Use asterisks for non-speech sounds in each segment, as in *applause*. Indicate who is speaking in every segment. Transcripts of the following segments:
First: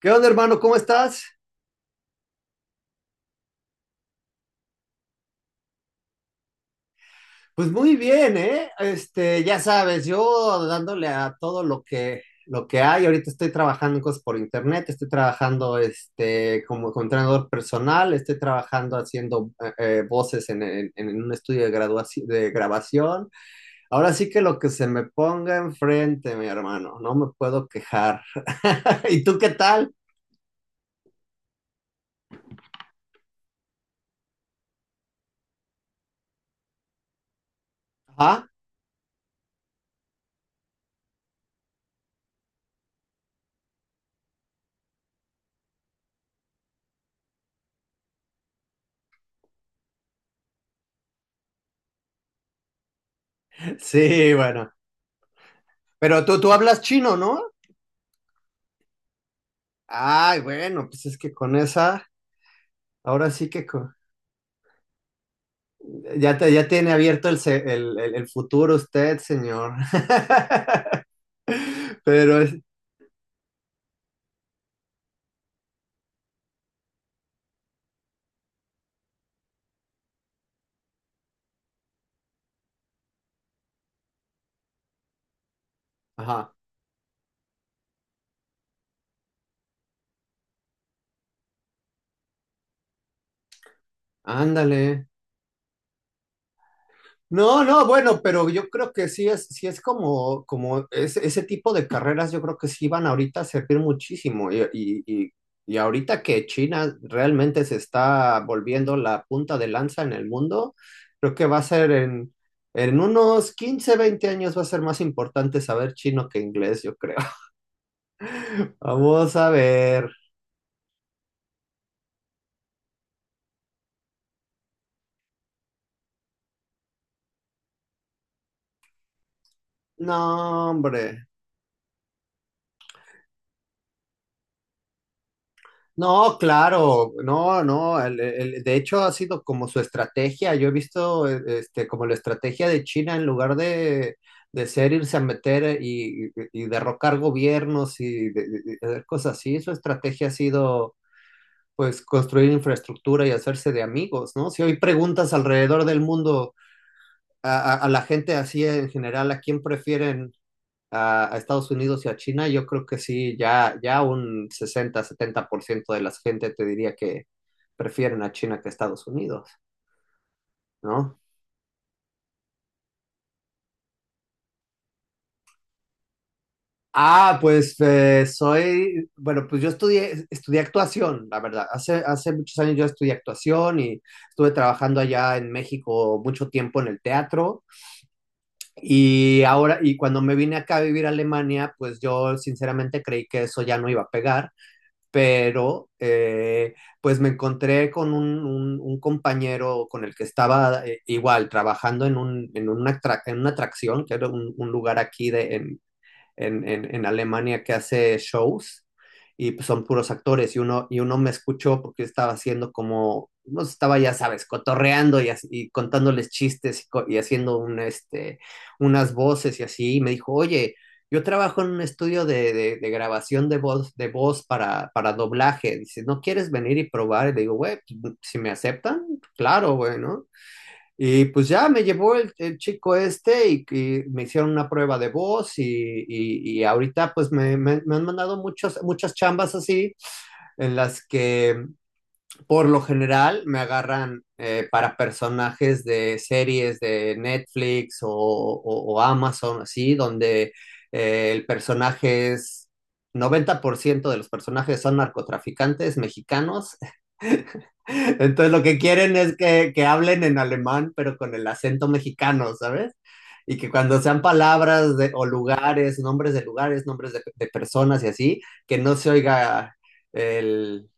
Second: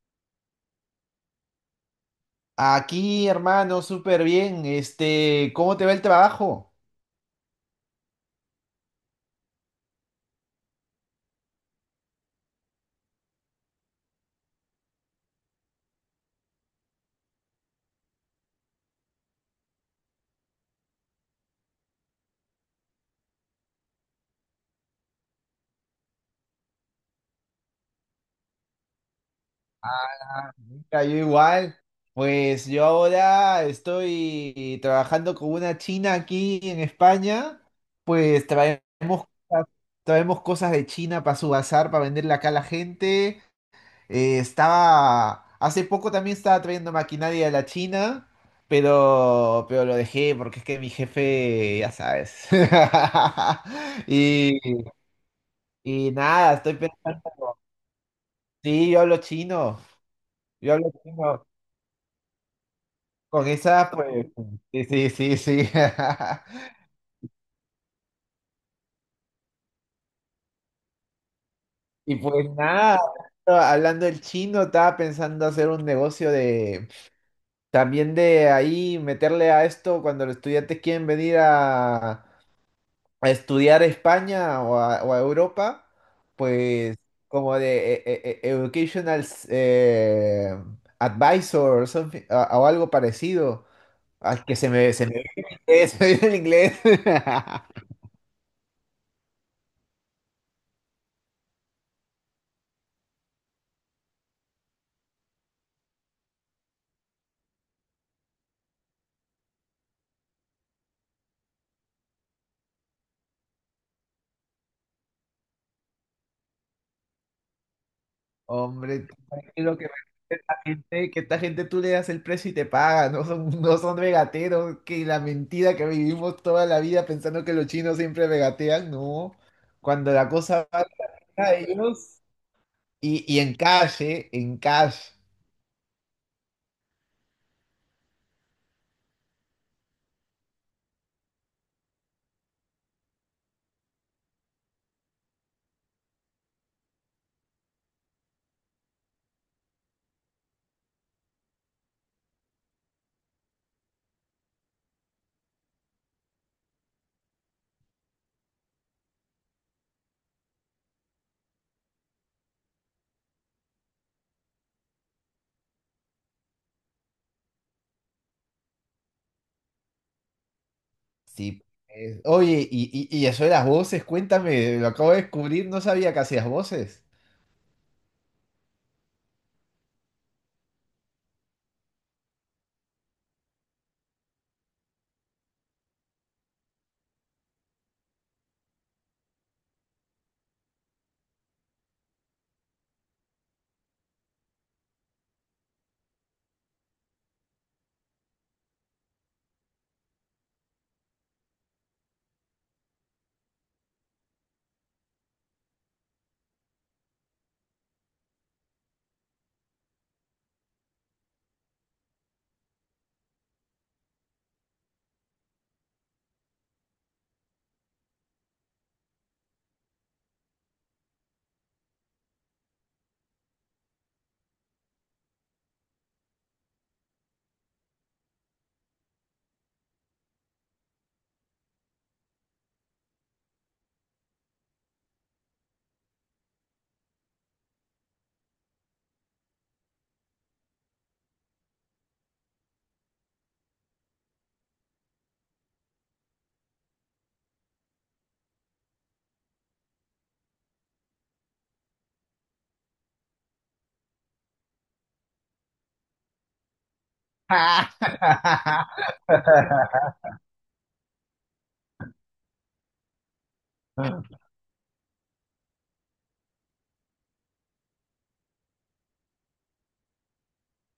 Speaker 1: ¿Qué onda, hermano? ¿Cómo estás?
Speaker 2: Aquí, hermano, súper bien. ¿Cómo te va el trabajo?
Speaker 1: Pues muy bien, ¿eh? Ya sabes, yo dándole a todo lo que hay. Ahorita estoy trabajando en cosas por internet, estoy trabajando como entrenador personal, estoy trabajando haciendo voces en un estudio de grabación. Ahora sí que lo que se me ponga enfrente, mi hermano, no me puedo quejar. *laughs* ¿Y tú qué tal?
Speaker 2: Mira, yo igual. Pues yo ahora estoy trabajando con una china aquí en España. Pues
Speaker 1: Ajá.
Speaker 2: cosas- traemos cosas de China para su bazar, para venderle acá a la gente. Hace poco también estaba trayendo maquinaria de la China, pero lo dejé porque es que mi jefe, ya sabes. *laughs*
Speaker 1: Sí,
Speaker 2: Y,
Speaker 1: bueno.
Speaker 2: y
Speaker 1: Pero tú
Speaker 2: nada, estoy
Speaker 1: hablas chino,
Speaker 2: pensando.
Speaker 1: ¿no?
Speaker 2: Sí, yo hablo chino.
Speaker 1: Ay,
Speaker 2: Yo
Speaker 1: bueno,
Speaker 2: hablo
Speaker 1: pues es que
Speaker 2: chino.
Speaker 1: con esa. Ahora sí
Speaker 2: Con
Speaker 1: que
Speaker 2: esa,
Speaker 1: co-
Speaker 2: pues. Sí, sí, sí, sí.
Speaker 1: ya, te- ya
Speaker 2: *laughs*
Speaker 1: tiene abierto el, se- el futuro usted, señor. *laughs*
Speaker 2: Y
Speaker 1: Pero
Speaker 2: pues
Speaker 1: es,
Speaker 2: nada, hablando del chino, estaba pensando hacer un negocio de. También de ahí meterle a esto cuando los estudiantes quieren venir a estudiar a España o a Europa,
Speaker 1: ajá,
Speaker 2: pues como de educational advisor or something, o algo parecido. Al se
Speaker 1: ándale.
Speaker 2: me viene el inglés. *laughs* Se me viene el inglés.
Speaker 1: No,
Speaker 2: *laughs*
Speaker 1: no, bueno, pero yo creo que sí es como ese tipo de carreras, yo creo que sí van ahorita a servir muchísimo. Y ahorita que China realmente se está volviendo la punta de lanza en el mundo, creo que va a ser en unos 15 20 años va a ser más importante saber chino que inglés, yo creo.
Speaker 2: Hombre, tú
Speaker 1: Vamos a
Speaker 2: tranquilo
Speaker 1: ver.
Speaker 2: esta gente, que esta gente tú le das el precio y te paga, no son regateros, que la mentira que vivimos toda la vida pensando que los chinos siempre regatean, no. Cuando
Speaker 1: No,
Speaker 2: la cosa va
Speaker 1: hombre.
Speaker 2: a ellos, y en calle, en cash.
Speaker 1: No, claro, no, no. De hecho, ha sido como su estrategia. Yo he visto como la estrategia de China en lugar de ser irse a meter y derrocar gobiernos y, de hacer cosas así. Su estrategia ha sido, pues, construir infraestructura y hacerse de amigos, ¿no? Si hoy preguntas alrededor del mundo a la gente así en general, ¿a quién prefieren? A Estados Unidos y a China, yo creo que sí, ya un 60 70% de la gente te diría que prefieren a China que a Estados Unidos, ¿no?
Speaker 2: Sí, oye, y eso de las voces, cuéntame, lo acabo de descubrir, no sabía que hacías voces.
Speaker 1: Ah, pues bueno, pues yo estudié actuación, la verdad. Hace muchos años yo estudié actuación y estuve trabajando allá en México mucho tiempo en el teatro. Y ahora, y cuando me vine acá a vivir a Alemania, pues yo sinceramente creí que eso ya no iba a pegar. Pero pues me encontré con un compañero con el que estaba igual trabajando en, un, en, una, atrac- en una atracción, que era un lugar aquí de, en Alemania que hace shows y pues son puros actores y uno me escuchó porque estaba haciendo como, no estaba ya sabes, cotorreando y contándoles chistes y haciendo unas voces y así, y me dijo, oye, yo trabajo en un estudio de grabación de voz para doblaje, dice, ¿no quieres venir y probar? Y le digo, güey, pues, si me aceptan, claro, güey, ¿no? Y pues ya me llevó el chico este y me hicieron una prueba de voz y ahorita pues me han mandado muchas muchas chambas así en las que por lo general me agarran para personajes de series de Netflix o Amazon así, donde el personaje es, 90% de los personajes son narcotraficantes mexicanos. Entonces lo que
Speaker 2: *laughs*
Speaker 1: quieren es que, hablen en alemán, pero con el acento mexicano, ¿sabes? Y que cuando sean palabras o lugares, nombres de lugares, nombres de personas y así, que no se oiga el,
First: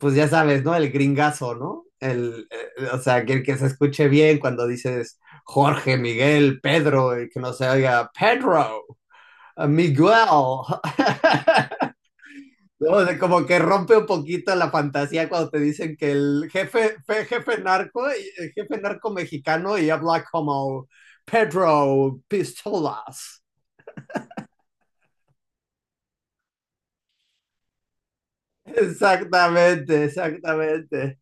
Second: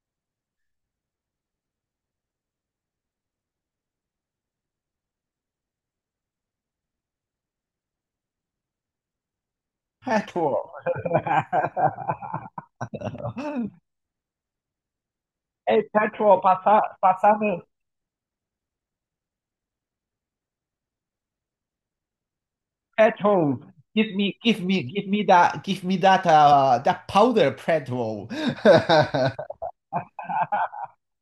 Speaker 1: pues ya sabes, ¿no? El gringazo, ¿no? O sea, que se escuche bien cuando dices Jorge, Miguel, Pedro, y que no se oiga Pedro, Miguel.
Speaker 2: Petrol.
Speaker 1: *laughs* No, de como que rompe un poquito la fantasía cuando te
Speaker 2: Hey,
Speaker 1: dicen que
Speaker 2: petrol,
Speaker 1: el jefe, fe- jefe
Speaker 2: pasame
Speaker 1: narco, el jefe narco mexicano y habla como Pedro Pistolas.
Speaker 2: petrol. Give me, give me that, give me that, that powder, petrol. *laughs*
Speaker 1: Exactamente, exactamente.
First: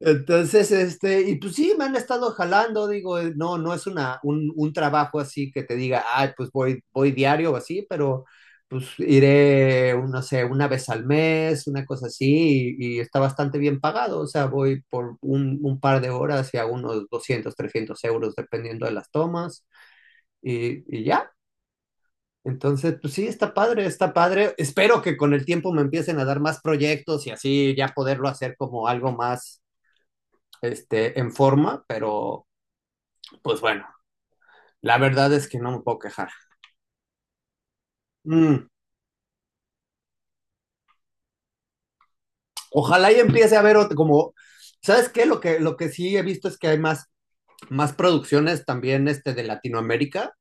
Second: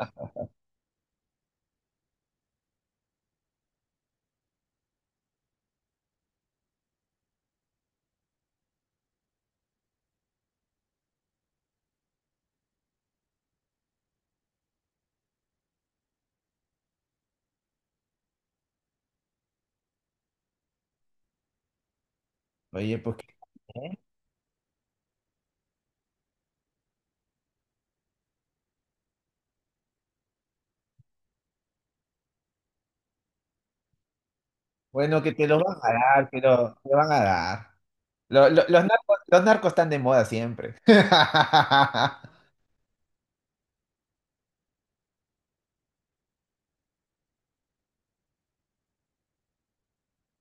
Speaker 1: Entonces, y pues sí, me han estado jalando, digo, no, no es un trabajo así que te diga, ah, pues voy diario o así, pero pues iré, no sé, una vez al mes, una cosa así, y está bastante bien pagado, o sea, voy por un par de horas y a unos 200 300 euros, dependiendo de las tomas, y ya. Entonces,
Speaker 2: Oye,
Speaker 1: pues
Speaker 2: pues qué
Speaker 1: sí, está padre, está padre. Espero que con el tiempo me empiecen a dar más proyectos y así ya poderlo hacer como algo más en forma, pero pues bueno, la
Speaker 2: bueno
Speaker 1: verdad
Speaker 2: que
Speaker 1: es
Speaker 2: te
Speaker 1: que
Speaker 2: los
Speaker 1: no
Speaker 2: van
Speaker 1: me
Speaker 2: a
Speaker 1: puedo quejar.
Speaker 2: dar, te van a dar.
Speaker 1: Mm,
Speaker 2: Los narcos están de moda siempre. *laughs*
Speaker 1: ojalá y empiece a ver como, ¿sabes qué? Lo que sí he visto es que hay más producciones también de Latinoamérica,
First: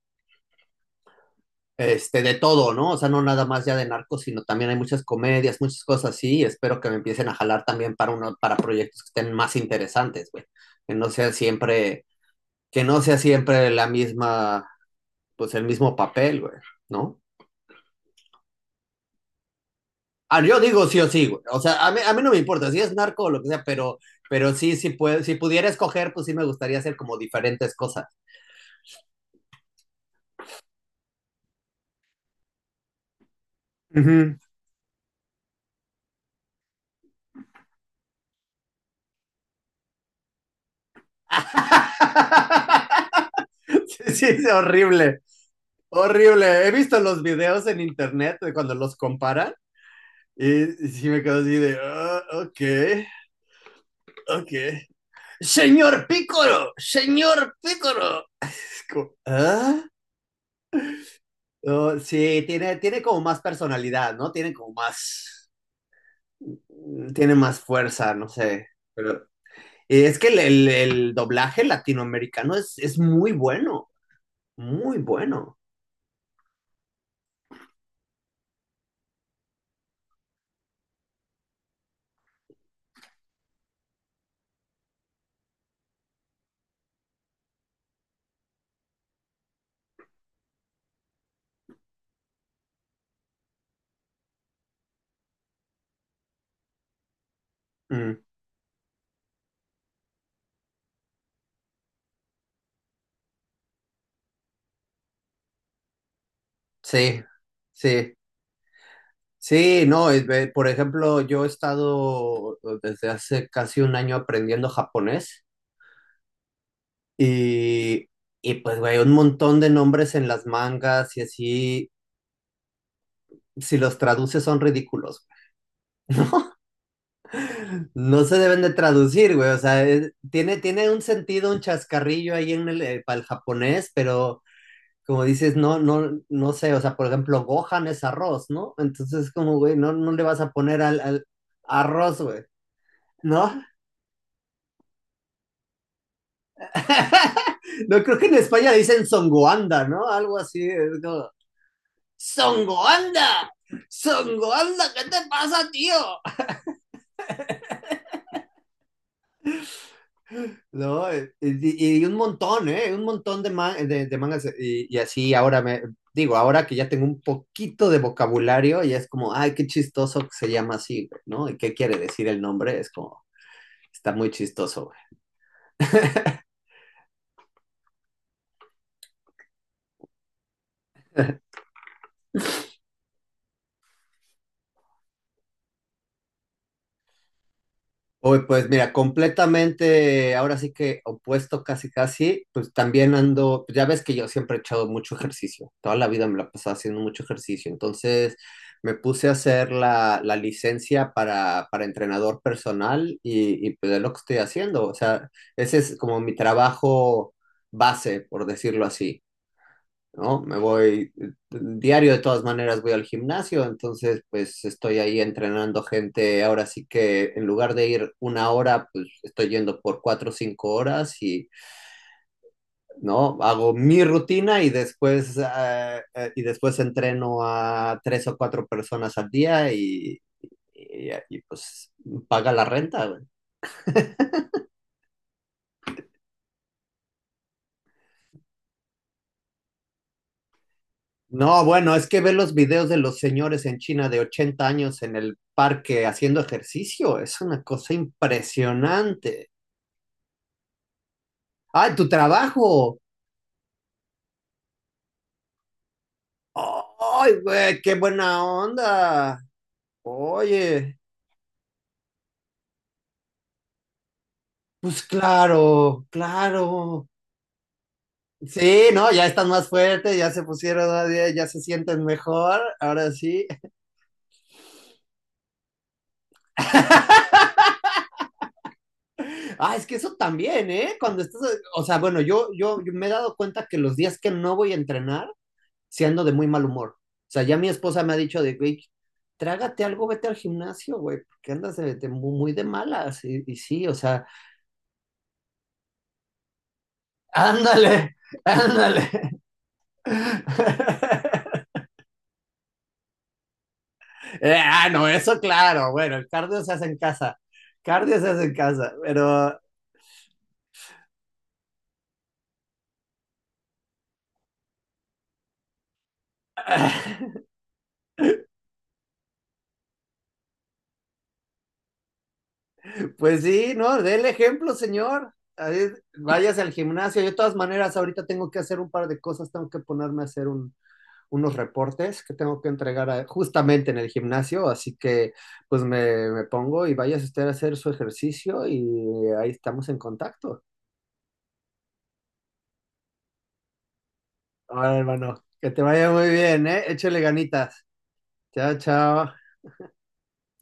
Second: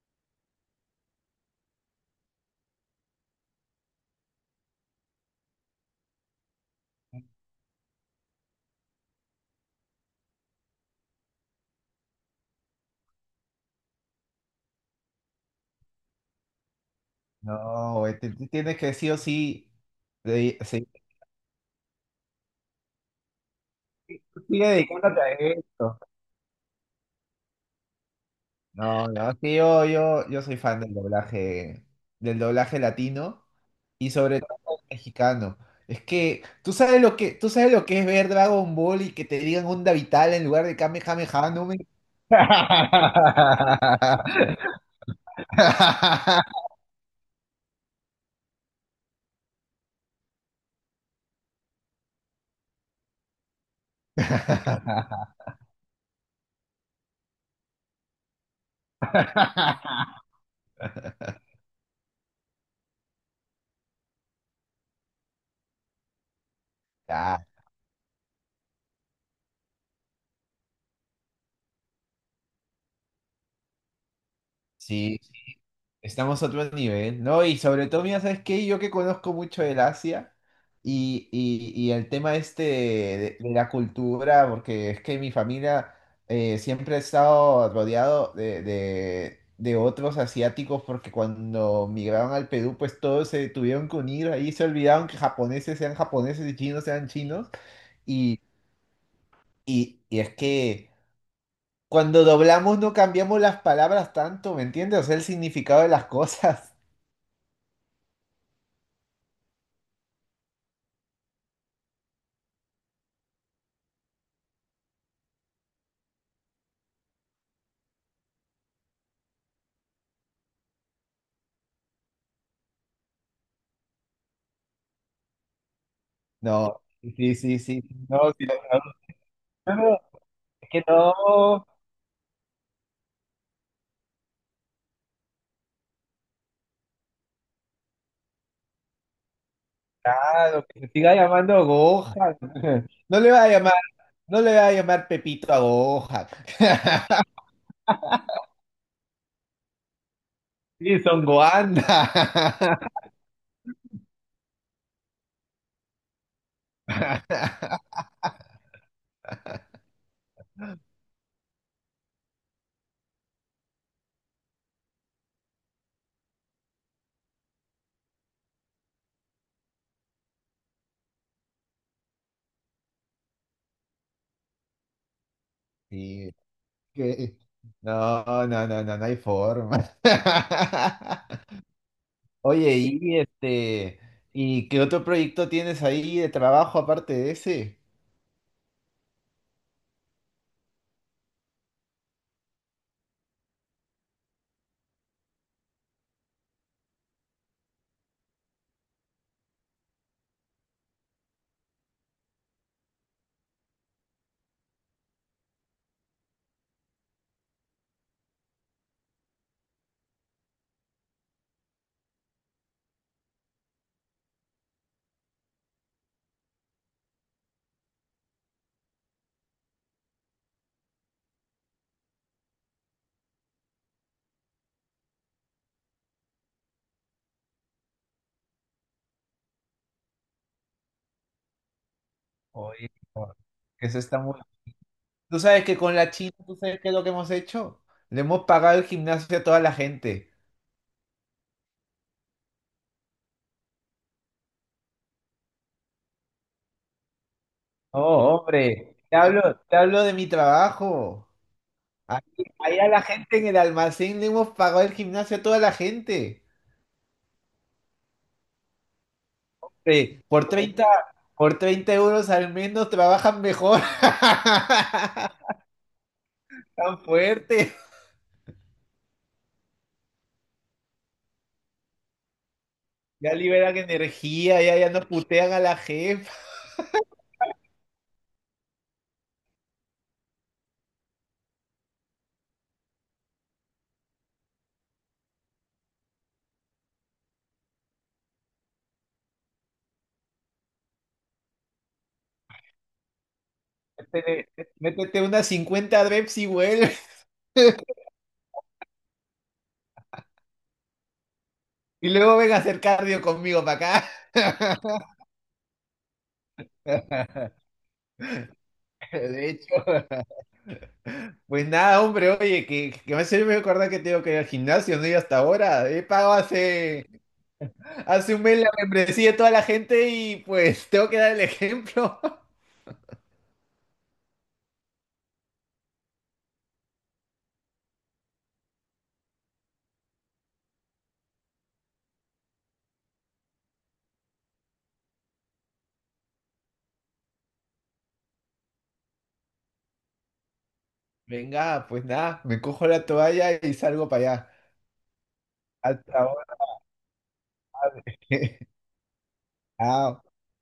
Speaker 1: de todo, ¿no? O sea, no nada más ya de narcos, sino también hay muchas comedias, muchas cosas así, y espero que me empiecen a jalar también para, uno, para proyectos que estén más interesantes, güey. Que no sea siempre, que no sea siempre la misma, pues el mismo papel, güey, ¿no?
Speaker 2: No, güey, tú tienes que sí o sí
Speaker 1: Ah, yo digo
Speaker 2: seguir,
Speaker 1: sí o sí, güey. O sea, a mí no me importa si es narco o lo que sea, pero
Speaker 2: sigue
Speaker 1: sí, sí
Speaker 2: dedicándote
Speaker 1: puede,
Speaker 2: a
Speaker 1: si pudiera
Speaker 2: esto.
Speaker 1: escoger, pues sí me gustaría hacer como diferentes cosas.
Speaker 2: No, no, sí, yo soy fan del doblaje latino, y
Speaker 1: Ujú.
Speaker 2: sobre todo el mexicano. Es que tú sabes lo que es ver Dragon Ball y que te digan onda vital en lugar de Kamehameha, no me...
Speaker 1: *laughs* Sí, sí, es
Speaker 2: *laughs*
Speaker 1: horrible, horrible. He visto los videos en internet de cuando los comparan y sí me quedo así de, "Ah, ok, ok. Señor Pícoro, señor Pícoro. Es como, "Ah, oh, sí, tiene como más personalidad, ¿no? Tiene como más... tiene
Speaker 2: Ya,
Speaker 1: más fuerza, no sé. Pero es que el doblaje latinoamericano es muy bueno, muy
Speaker 2: sí,
Speaker 1: bueno.
Speaker 2: estamos a otro nivel, ¿no? Y sobre todo, mira, ¿sabes qué? Yo que conozco mucho del Asia y el tema este de la cultura, porque es que mi familia siempre ha estado rodeado de otros asiáticos, porque cuando migraron al Perú, pues todos se tuvieron que unir, ahí se olvidaron que japoneses sean japoneses y chinos sean chinos,
Speaker 1: Mm,
Speaker 2: y, y es que cuando doblamos no cambiamos las palabras tanto, ¿me entiendes? O sea, el significado de las *laughs* cosas.
Speaker 1: sí, sí, sí, no, por ejemplo, yo he estado desde hace casi un año aprendiendo japonés y, y pues, güey, un montón de nombres en las mangas y así, si los traduces son ridículos.
Speaker 2: No, sí, sí, sí.
Speaker 1: No
Speaker 2: No,
Speaker 1: se
Speaker 2: si la
Speaker 1: deben de traducir, güey. O sea,
Speaker 2: traducción
Speaker 1: es- tiene,
Speaker 2: es que
Speaker 1: tiene un sentido, un
Speaker 2: no,
Speaker 1: chascarrillo ahí en el, para el japonés, pero como dices, no, no, no sé. O sea, por ejemplo, Gohan es arroz, ¿no? Entonces, como, güey, no, no le vas a
Speaker 2: claro, que
Speaker 1: poner
Speaker 2: se
Speaker 1: al,
Speaker 2: siga
Speaker 1: al
Speaker 2: llamando
Speaker 1: arroz,
Speaker 2: Gohan.
Speaker 1: güey,
Speaker 2: *laughs* No le va a
Speaker 1: ¿no?
Speaker 2: llamar, no le va a llamar Pepito a Gohan. *laughs*
Speaker 1: *laughs* No creo que en España dicen songoanda, ¿no? Algo así.
Speaker 2: Sí,
Speaker 1: Es
Speaker 2: son
Speaker 1: como,
Speaker 2: Goanda. *laughs*
Speaker 1: ¡Songoanda! ¡Songoanda! ¿Qué te pasa, tío? No, y un montón, ¿eh? Un montón de mangas. Y así ahora me digo, ahora que ya tengo un poquito de vocabulario, ya es como, ay, qué chistoso que se llama así, ¿no? ¿Y qué quiere decir el nombre? Es como, está muy chistoso.
Speaker 2: Sí, que- no, no, no, no, no hay forma. *laughs* Oye, y este, ¿y qué otro proyecto tienes ahí de trabajo aparte de ese?
Speaker 1: Uy, pues mira, completamente, ahora sí que opuesto casi casi, pues también ando, pues, ya ves que yo siempre he echado mucho ejercicio, toda la vida me la pasaba haciendo mucho ejercicio, entonces me puse a hacer la licencia para entrenador personal y pues es lo que estoy haciendo, o sea, ese es como mi trabajo base, por decirlo así. ¿No? Me voy diario de todas maneras, voy al gimnasio, entonces pues estoy ahí entrenando gente, ahora sí que en lugar de ir una hora, pues estoy yendo por 4 o 5 horas y, ¿no? Hago mi rutina y después entreno a tres o cuatro personas al día y pues paga la
Speaker 2: Oye,
Speaker 1: renta, güey.
Speaker 2: no, eso está muy... Tú sabes que con la China, ¿tú sabes qué es lo que hemos hecho? Le hemos pagado el gimnasio a toda la gente.
Speaker 1: No, bueno, es que ver los videos de los señores en China de 80 años en el parque haciendo ejercicio es una cosa
Speaker 2: Oh, hombre,
Speaker 1: impresionante.
Speaker 2: te hablo de mi trabajo.
Speaker 1: ¡Ay, tu
Speaker 2: Ahí, Ahí a
Speaker 1: trabajo!
Speaker 2: la gente en el almacén le hemos pagado el gimnasio a toda la gente.
Speaker 1: ¡Ay, güey, qué buena onda!
Speaker 2: Eh, por 30,
Speaker 1: Oye,
Speaker 2: por 30 euros al menos trabajan mejor.
Speaker 1: pues
Speaker 2: *laughs*
Speaker 1: claro,
Speaker 2: Tan
Speaker 1: claro.
Speaker 2: fuerte.
Speaker 1: Sí, no, ya están más fuertes, ya se pusieron, a dieta, ya se sienten mejor, ahora
Speaker 2: Ya
Speaker 1: sí.
Speaker 2: liberan energía, ya no putean a la jefa.
Speaker 1: Ah, es que eso también, ¿eh? Cuando estás, o sea, bueno, yo me he dado cuenta que los días que no voy a entrenar, si ando de muy mal humor. O sea, ya mi esposa me ha dicho de, güey, trágate algo, vete al gimnasio, güey, porque andas de muy, muy de malas. Y sí, o sea,
Speaker 2: Te- Métete unas 50 reps y vuelve.
Speaker 1: ándale, ándale. *laughs*
Speaker 2: Y luego ven a hacer cardio conmigo para acá.
Speaker 1: Ah, no, eso claro, bueno, el cardio se hace en casa. Cardio se hace en casa,
Speaker 2: De
Speaker 1: pero
Speaker 2: hecho, *laughs* pues nada, hombre, oye, que me hace me acordar que tengo que ir al gimnasio, no he ido hasta ahora. He pagado
Speaker 1: *laughs*
Speaker 2: hace un mes la membresía de toda la gente y pues *laughs* tengo que dar el ejemplo. *laughs*
Speaker 1: pues sí, ¿no? Dé el ejemplo, señor. Ahí, váyase al gimnasio. Yo de todas maneras, ahorita tengo que hacer un par de cosas, tengo que ponerme a hacer unos reportes que tengo que entregar justamente en el gimnasio, así que pues me pongo y vayas usted a hacer su ejercicio y ahí estamos en contacto.
Speaker 2: Venga, pues nada, me cojo la toalla y salgo para allá.
Speaker 1: Ahora, hermano, que te vaya
Speaker 2: Hasta
Speaker 1: muy
Speaker 2: ahora.
Speaker 1: bien, ¿eh? Échale ganitas.
Speaker 2: *laughs*
Speaker 1: Chao, chao.
Speaker 2: Chao.